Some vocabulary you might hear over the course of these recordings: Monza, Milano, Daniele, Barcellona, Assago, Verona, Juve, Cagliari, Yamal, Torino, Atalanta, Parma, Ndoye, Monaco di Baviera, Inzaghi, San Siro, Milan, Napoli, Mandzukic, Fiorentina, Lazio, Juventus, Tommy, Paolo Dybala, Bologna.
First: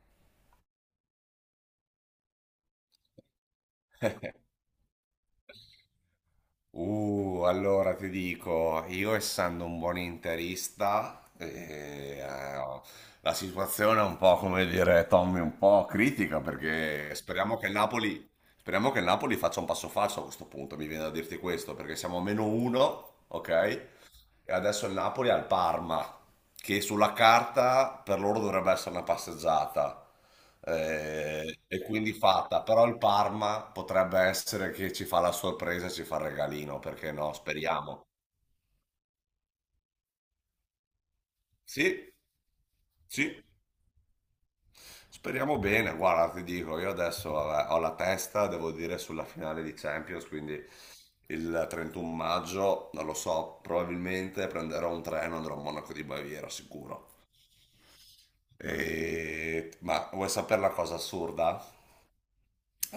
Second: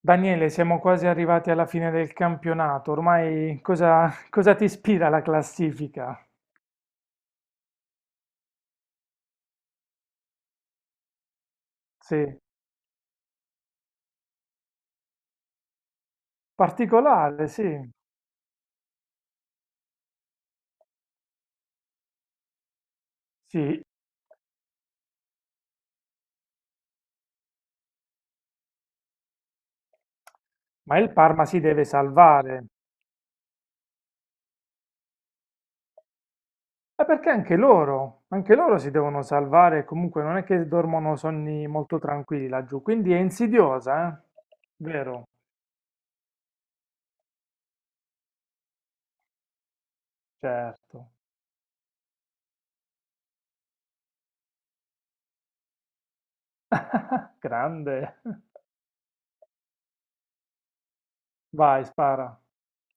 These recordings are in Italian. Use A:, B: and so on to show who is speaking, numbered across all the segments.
A: Daniele, siamo quasi arrivati alla fine del campionato. Ormai cosa ti ispira la classifica?
B: Allora ti dico, io essendo un buon interista,
A: Sì,
B: la situazione è un po' come dire Tommy, un po' critica perché
A: particolare,
B: speriamo che il
A: sì,
B: Napoli faccia un passo falso a questo punto, mi viene da dirti questo, perché siamo a meno uno,
A: sì.
B: ok? E adesso il Napoli ha il Parma, che sulla carta per loro dovrebbe essere una passeggiata
A: Ma il Parma si
B: e
A: deve
B: quindi fatta,
A: salvare.
B: però il Parma potrebbe essere che ci fa la sorpresa e ci fa il regalino,
A: Ma
B: perché
A: perché
B: no? Speriamo.
A: anche loro si devono salvare. Comunque non è che dormono sonni molto
B: Sì,
A: tranquilli laggiù. Quindi è
B: sì,
A: insidiosa, eh? Vero?
B: speriamo bene. Guarda, ti dico, io adesso vabbè, ho la testa, devo dire, sulla finale di Champions, quindi
A: Certo.
B: il 31 maggio, non lo so, probabilmente prenderò un treno e andrò a Monaco di Baviera, sicuro.
A: Grande.
B: Ma vuoi sapere la cosa assurda?
A: Vai, spara.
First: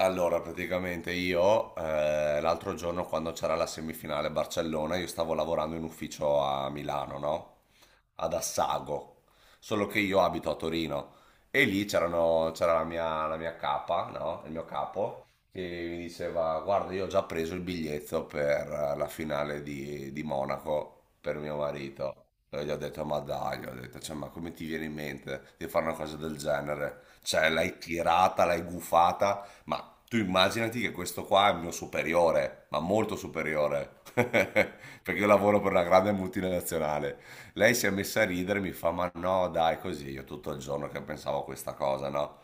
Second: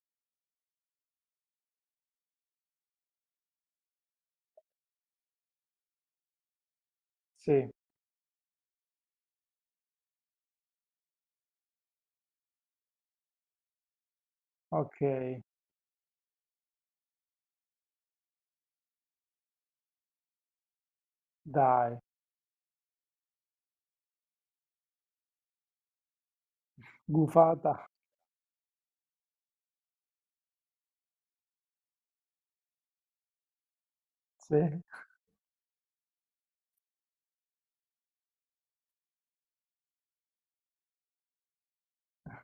B: Allora, praticamente io l'altro giorno quando c'era la semifinale Barcellona, io stavo lavorando in ufficio a Milano, no?
A: Sì,
B: Ad Assago, solo che io abito a Torino e c'era la mia capa, no? Il mio
A: ok.
B: capo che mi diceva, guarda, io ho già preso il biglietto per la finale di Monaco per mio
A: Dai.
B: marito. E gli ho detto, ma dai, gli ho detto, "Cioè, ma come ti viene in mente di fare una cosa del genere? Cioè,
A: Gufata.
B: l'hai tirata, l'hai gufata. Ma tu immaginati che questo qua è il mio superiore, ma molto superiore,
A: Sì,
B: perché io lavoro per una grande multinazionale. Lei si è messa a ridere e mi fa, ma no, dai, così, io tutto il giorno che pensavo a questa cosa, no?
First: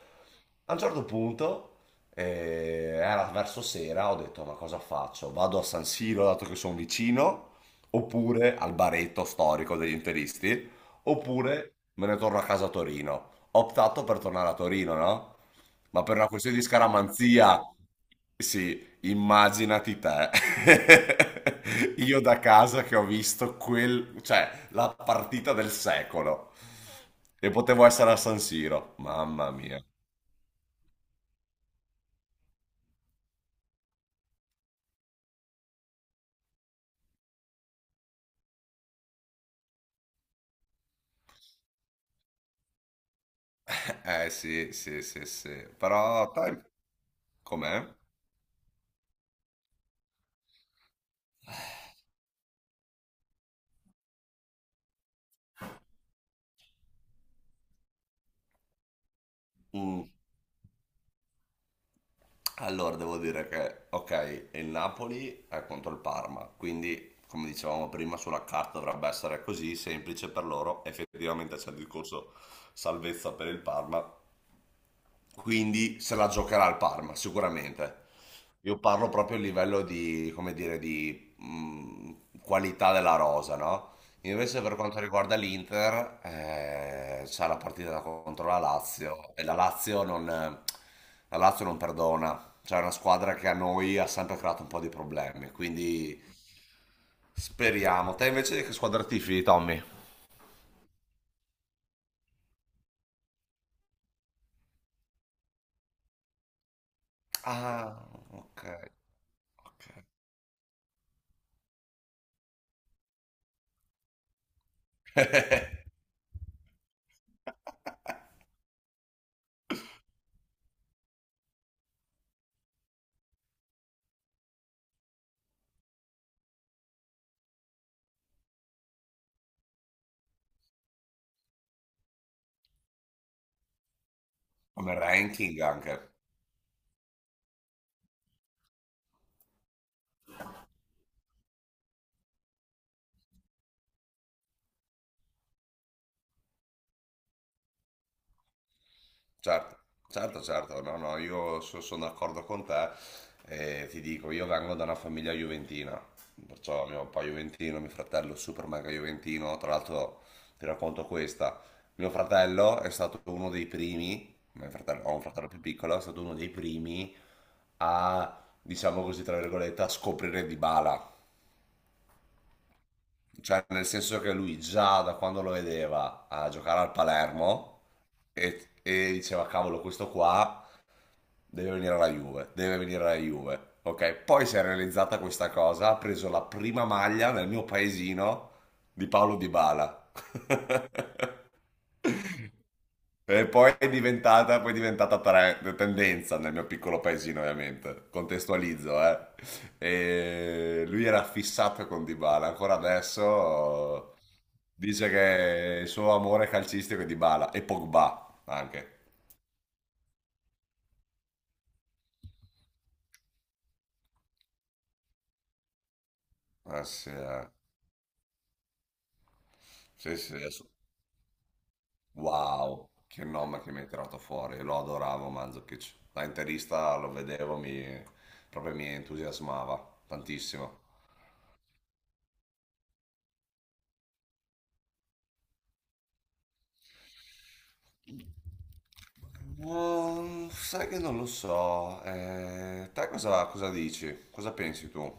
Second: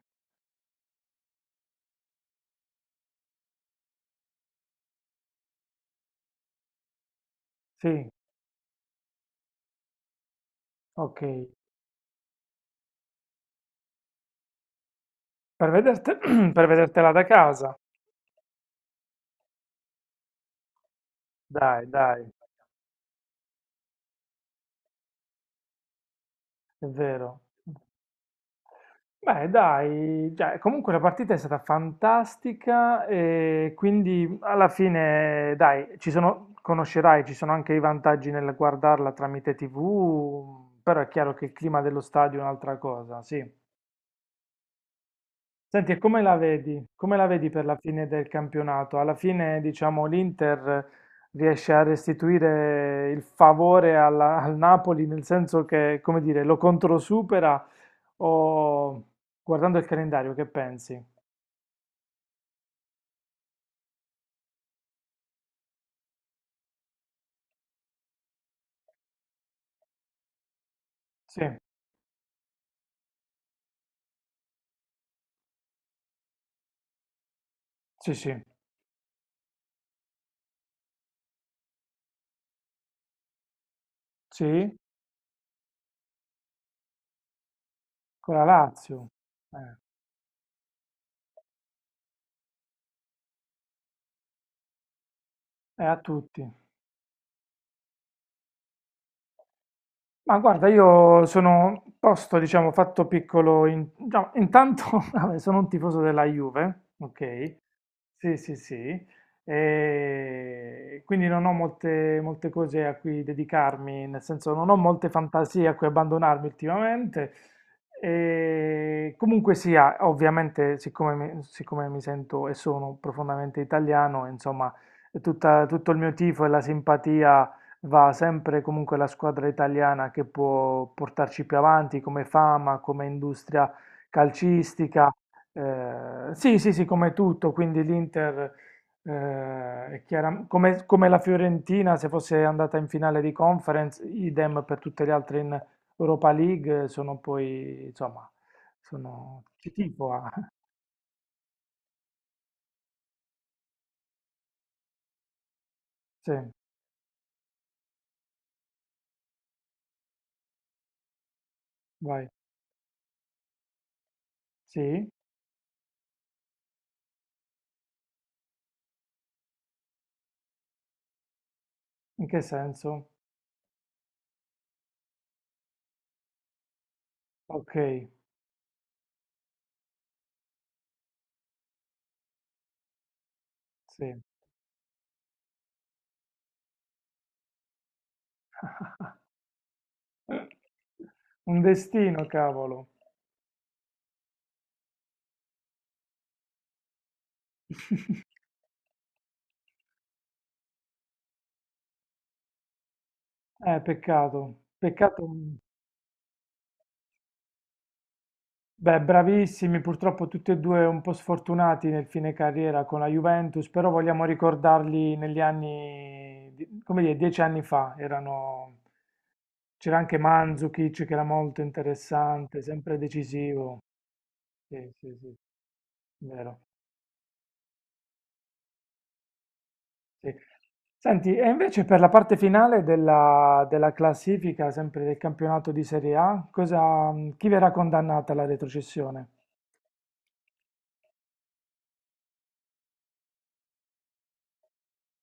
B: A un certo punto, era verso sera, ho detto, ma cosa faccio? Vado a San Siro, dato che sono vicino,
A: sì.
B: oppure al baretto storico degli interisti,
A: Ok,
B: oppure me ne torno a casa a Torino. Ho optato per tornare a Torino, no?
A: per
B: Ma per una
A: vederti-
B: questione di
A: per vedertela da
B: scaramanzia,
A: casa.
B: sì, immaginati te.
A: Dai,
B: Io
A: dai,
B: da casa che ho visto quel, cioè, la partita del secolo.
A: è vero.
B: E potevo essere a San Siro,
A: Beh,
B: mamma mia.
A: dai, cioè, comunque la partita è stata fantastica e quindi alla fine, dai, ci sono, conoscerai, ci sono anche i vantaggi nel guardarla tramite TV, però è chiaro che il clima dello stadio è un'altra cosa, sì.
B: Eh sì, sì, sì, sì.
A: Senti, e come
B: Però,
A: la
B: dai,
A: vedi? Come la vedi per la
B: com'è?
A: fine del campionato? Alla fine, diciamo, l'Inter riesce a restituire il favore al Napoli, nel senso che, come dire, lo controsupera o guardando il
B: Mm.
A: calendario, che pensi?
B: Allora, devo dire che, ok, il Napoli è contro il Parma, quindi, come dicevamo prima, sulla carta dovrebbe essere così semplice per loro.
A: Sì,
B: Effettivamente c'è il discorso salvezza per il Parma, quindi se la giocherà il Parma, sicuramente.
A: sì, sì,
B: Io parlo proprio a livello di, come dire, di qualità della rosa, no? Invece per
A: sì,
B: quanto riguarda l'Inter, c'è la partita
A: con la
B: contro la
A: Lazio,
B: Lazio e la
A: eh,
B: Lazio non, la Lazio non perdona, c'è una squadra che a noi ha sempre creato un po' di problemi,
A: è a
B: quindi
A: tutti.
B: speriamo. Te invece di che squadra tifi, Tommy?
A: Ma guarda, io sono posto, diciamo, fatto piccolo. No, intanto, vabbè, sono un tifoso della Juve, ok?
B: Ah,
A: Sì, sì,
B: ok,
A: sì.
B: ok.
A: E quindi non ho molte cose a cui dedicarmi, nel senso non ho molte fantasie a cui abbandonarmi ultimamente. E comunque sia, ovviamente, siccome mi sento e sono profondamente italiano, insomma, tutto il mio tifo e la simpatia va sempre comunque la squadra italiana che può portarci più avanti come fama, come industria
B: Come
A: calcistica.
B: ranking anche,
A: Sì, sì, sì, come tutto. Quindi l'Inter, è come, come la Fiorentina, se fosse andata in finale di conference, idem per tutte le altre in Europa League, sono poi, insomma, sono... Ci
B: certo,
A: tifo, ah.
B: certo, certo, no, no, sono d'accordo con te e ti dico, io vengo da una famiglia juventina,
A: Sì,
B: perciò mio papà juventino, mio fratello super mega juventino, tra l'altro ti racconto questa, mio
A: vai.
B: fratello è stato uno dei primi,
A: Sì,
B: ho un fratello più piccolo, è stato uno dei primi a, diciamo così, tra virgolette, a scoprire Dybala.
A: in che senso?
B: Cioè, nel senso che lui già da quando lo vedeva a giocare al
A: Ok,
B: Palermo e diceva, cavolo, questo qua deve venire alla Juve, deve venire alla Juve. Ok,
A: sì.
B: poi si è realizzata questa cosa, ha preso la prima maglia nel mio paesino di Paolo Dybala.
A: Eh, Un destino, cavolo.
B: E poi è diventata tendenza nel mio piccolo paesino, ovviamente. Contestualizzo, eh. E lui era fissato con Dybala, ancora adesso
A: Peccato.
B: dice
A: Peccato.
B: che il suo amore calcistico è Dybala e Pogba anche.
A: Beh, bravissimi, purtroppo tutti e due un po' sfortunati nel fine carriera con la Juventus, però vogliamo ricordarli negli anni,
B: Ah,
A: come
B: sì,
A: dire, dieci
B: eh.
A: anni fa. Erano... C'era
B: Sì,
A: anche
B: sì,
A: Mandzukic che era molto interessante,
B: wow,
A: sempre
B: che nome che
A: decisivo.
B: mi hai tirato fuori. Lo
A: Sì, sì,
B: adoravo
A: sì,
B: Mandzukic. Da
A: vero.
B: interista lo vedevo, mi... proprio mi entusiasmava
A: Sì.
B: tantissimo.
A: Senti, e invece per la parte finale della classifica, sempre del campionato di Serie A, cosa, chi verrà condannata alla retrocessione?
B: No, sai che non lo so. Te cosa, cosa dici? Cosa pensi tu?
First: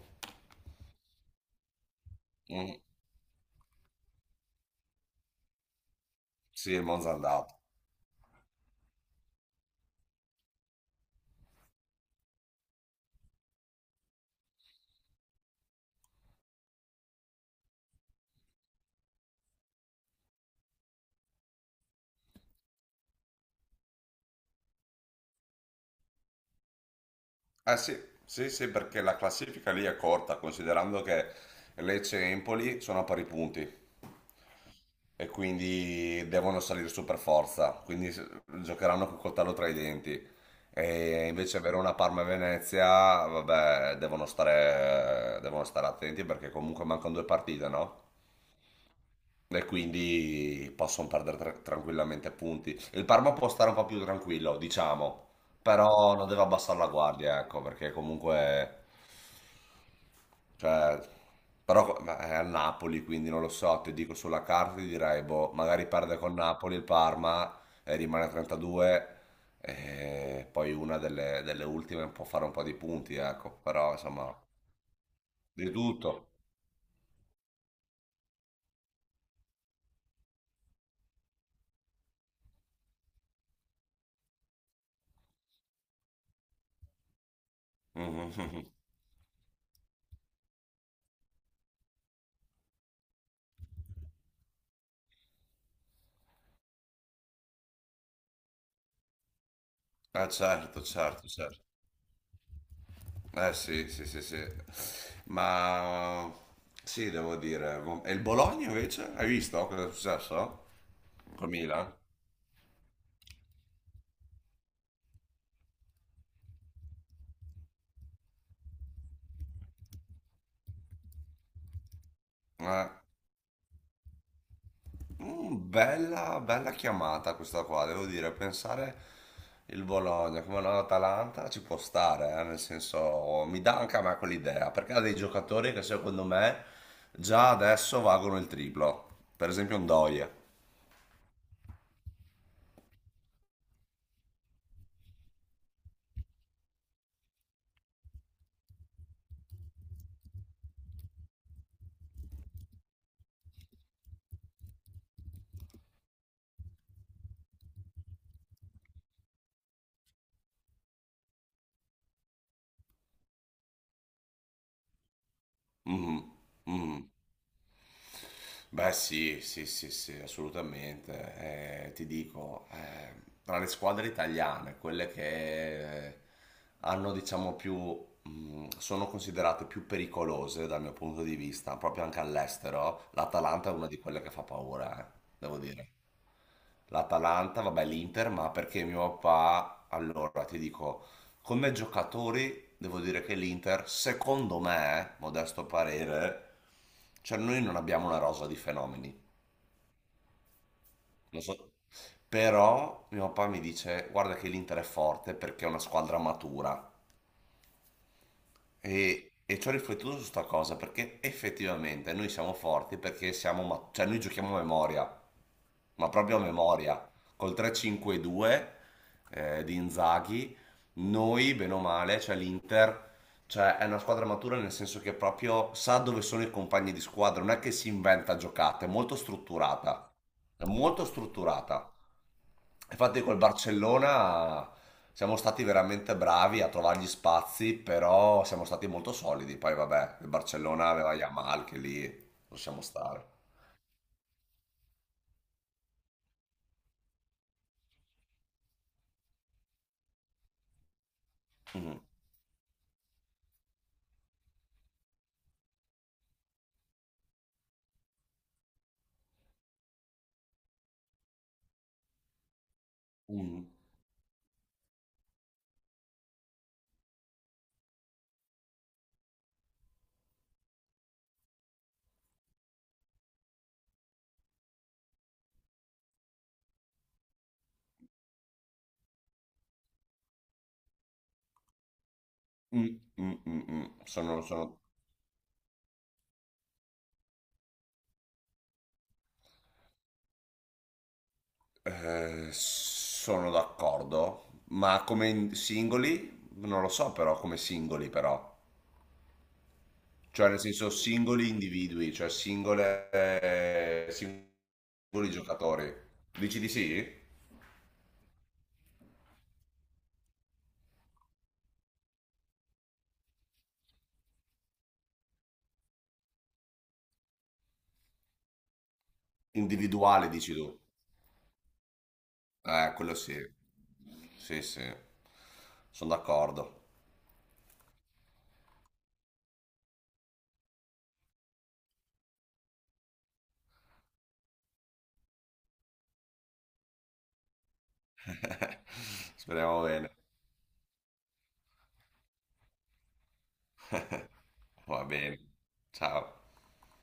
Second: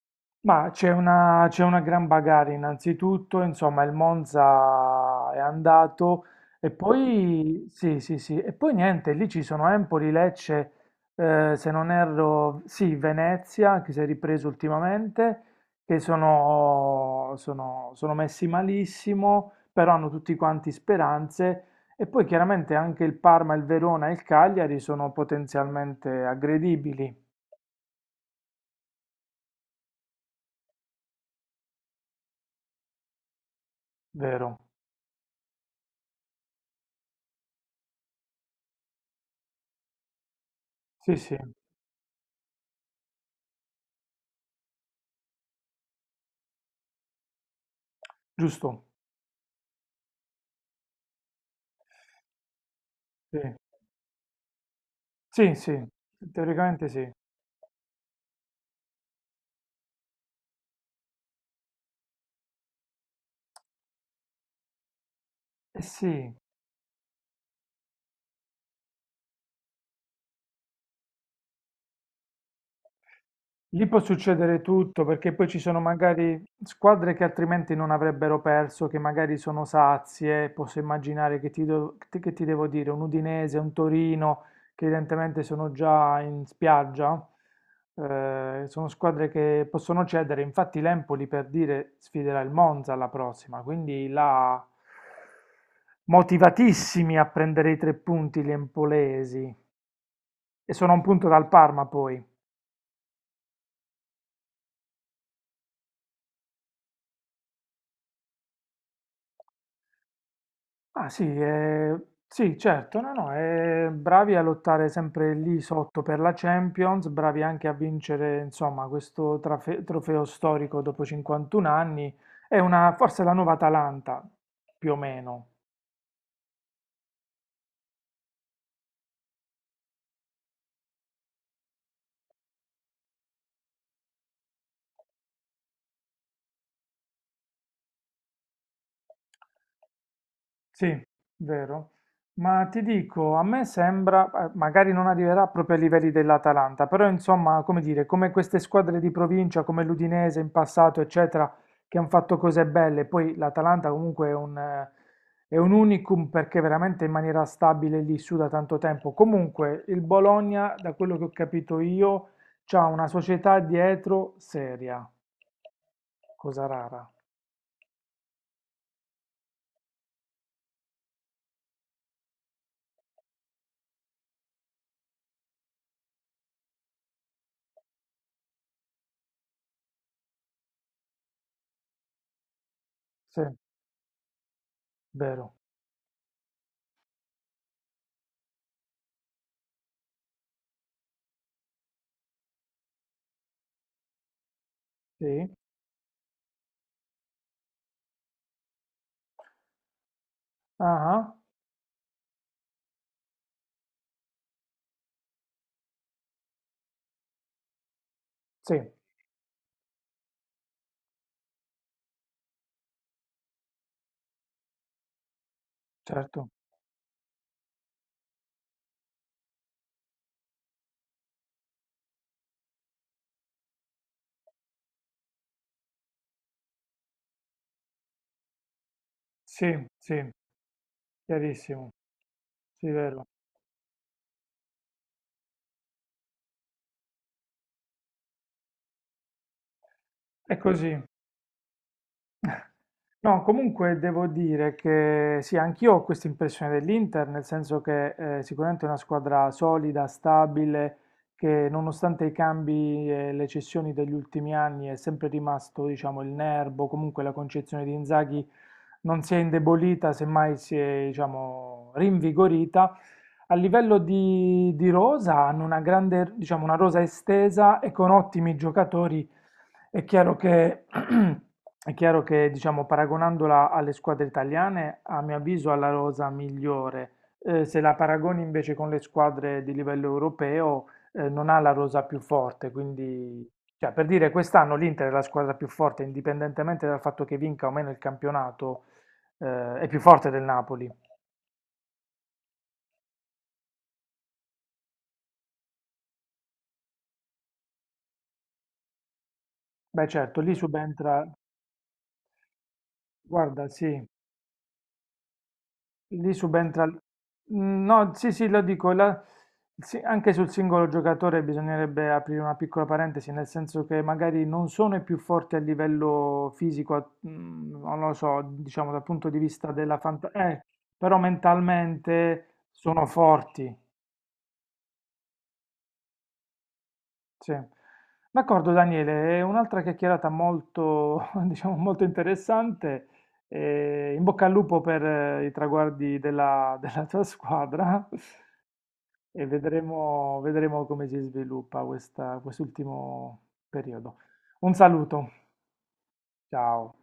A: Ma c'è una gran bagarre
B: Mm,
A: innanzitutto, insomma il Monza è andato e
B: sì, il Monza è andato.
A: poi, sì, sì, sì, e poi niente, lì ci sono Empoli, Lecce, se non erro, sì, Venezia che si è ripreso ultimamente, che sono messi malissimo, però hanno tutti quanti speranze e poi chiaramente anche il Parma, il Verona e il Cagliari sono potenzialmente aggredibili,
B: Eh sì, sì, sì, perché la classifica lì è corta, considerando che Lecce e Empoli sono a pari punti
A: vero?
B: e quindi devono salire su per forza, giocheranno col coltello tra i denti.
A: Sì,
B: E
A: sì,
B: invece Verona, Parma e Venezia, vabbè, devono stare attenti perché comunque mancano due partite, no?
A: giusto.
B: E quindi possono perdere tranquillamente punti. Il Parma
A: Sì.
B: può stare un po' più tranquillo, diciamo,
A: Sì, sì,
B: però non deve abbassare la
A: teoricamente sì. Eh
B: guardia, ecco, perché comunque, cioè, però ma è al Napoli, quindi non lo so, ti dico sulla carta, ti direi, boh, magari perde
A: sì,
B: con Napoli il Parma e rimane a 32, e poi una delle ultime può fare un po' di punti, ecco,
A: lì
B: però
A: può
B: insomma,
A: succedere tutto perché poi ci
B: di
A: sono
B: tutto.
A: magari squadre che altrimenti non avrebbero perso, che magari sono sazie, posso immaginare che che ti devo dire, un Udinese, un Torino, che evidentemente sono già in spiaggia, sono squadre che possono cedere, infatti l'Empoli per dire sfiderà il Monza alla prossima, quindi là motivatissimi a prendere i tre punti gli empolesi.
B: Ah,
A: E
B: certo,
A: sono a un
B: certo,
A: punto dal
B: certo.
A: Parma poi.
B: Eh sì, sì, sì, sì. Ma sì, devo dire. E il Bologna invece? Hai visto cosa è successo?
A: Ah sì,
B: Con Milan?
A: sì, certo, no, no, bravi a lottare sempre lì sotto per la Champions, bravi anche a vincere, insomma, questo trofeo storico dopo 51 anni. È
B: Eh,
A: una, forse la nuova Atalanta, più o meno.
B: mm, bella, bella chiamata questa qua, devo dire. Pensare il Bologna come l'Atalanta ci può stare, nel senso mi dà anche a me quell'idea, perché ha dei giocatori che secondo me già adesso valgono il triplo. Per esempio un Ndoye.
A: Sì, vero. Ma ti dico, a me sembra, magari non arriverà proprio ai livelli dell'Atalanta, però insomma, come dire, come queste squadre di provincia, come l'Udinese in passato, eccetera, che hanno fatto cose belle, poi l'Atalanta comunque è un unicum perché veramente in maniera stabile lì su da tanto tempo. Comunque, il Bologna, da quello che ho capito io, c'ha una società dietro seria,
B: Mhm,
A: cosa
B: mhm.
A: rara.
B: Beh, sì, sì, sì, sì, assolutamente. Ti dico, tra le squadre italiane, quelle che hanno, diciamo, più, sono considerate più pericolose dal mio punto di vista, proprio anche all'estero,
A: Sì,
B: l'Atalanta è una di quelle che fa paura,
A: vero.
B: devo dire l'Atalanta, vabbè l'Inter, ma perché mio papà, allora ti dico, come giocatori devo dire che l'Inter, secondo me,
A: Sì.
B: modesto parere, cioè noi non abbiamo una rosa di fenomeni,
A: Ah, ah,
B: non so, però mio papà mi dice guarda che l'Inter è forte perché è una squadra matura
A: sì,
B: e ci ho riflettuto su sta cosa perché effettivamente noi siamo forti perché cioè noi giochiamo a memoria, ma proprio a
A: certo.
B: memoria. Col 3-5-2 di Inzaghi, noi, bene o male, cioè l'Inter, cioè è una squadra matura nel senso che proprio sa dove sono i compagni di squadra, non è che si inventa giocate, è molto
A: Sì,
B: strutturata,
A: sì,
B: è molto
A: chiarissimo.
B: strutturata.
A: Sì,
B: Infatti
A: vero.
B: col Barcellona siamo stati veramente bravi a trovare gli spazi, però siamo stati molto solidi. Poi vabbè, il
A: È
B: Barcellona
A: così.
B: aveva Yamal che lì possiamo stare.
A: No, comunque devo dire che sì, anch'io ho questa impressione dell'Inter, nel senso che sicuramente è una squadra solida, stabile, che
B: Mhm.
A: nonostante i cambi e le cessioni degli ultimi anni è sempre rimasto, diciamo, il nervo, comunque la concezione di Inzaghi non si è indebolita, semmai si è, diciamo, rinvigorita. A
B: Mhm.
A: livello di rosa hanno una grande, diciamo, una rosa estesa e con ottimi giocatori. È chiaro che, è chiaro che, diciamo, paragonandola alle squadre italiane, a mio avviso ha la rosa migliore. Se la paragoni invece con le squadre di livello europeo, non ha la rosa più forte.
B: Mm, mm,
A: Quindi,
B: mm, mm.
A: cioè, per dire,
B: Sono,
A: quest'anno
B: sono,
A: l'Inter è la squadra più forte, indipendentemente dal fatto che vinca o meno il campionato, è più forte del Napoli.
B: sono d'accordo, ma singoli? Non lo so però, come singoli però.
A: Beh, certo,
B: Cioè
A: lì
B: nel senso
A: subentra.
B: singoli individui, cioè singole,
A: Guarda, sì,
B: singoli giocatori.
A: lì
B: Dici di
A: subentra.
B: sì?
A: No, sì, sì, lo dico, sì, anche sul singolo giocatore bisognerebbe aprire una piccola parentesi, nel senso che magari non sono i più forti a livello fisico, non lo so, diciamo dal punto di vista della
B: Individuale dici
A: fantasia,
B: tu.
A: però mentalmente sono
B: Quello sì.
A: forti.
B: Sì, sì. Sono d'accordo.
A: Sì. D'accordo Daniele, è un'altra chiacchierata molto, diciamo, molto interessante. In bocca al lupo per i traguardi della, della tua squadra e
B: Speriamo bene.
A: vedremo, vedremo come si sviluppa quest'ultimo periodo. Un
B: Va
A: saluto,
B: bene. Ciao.
A: ciao.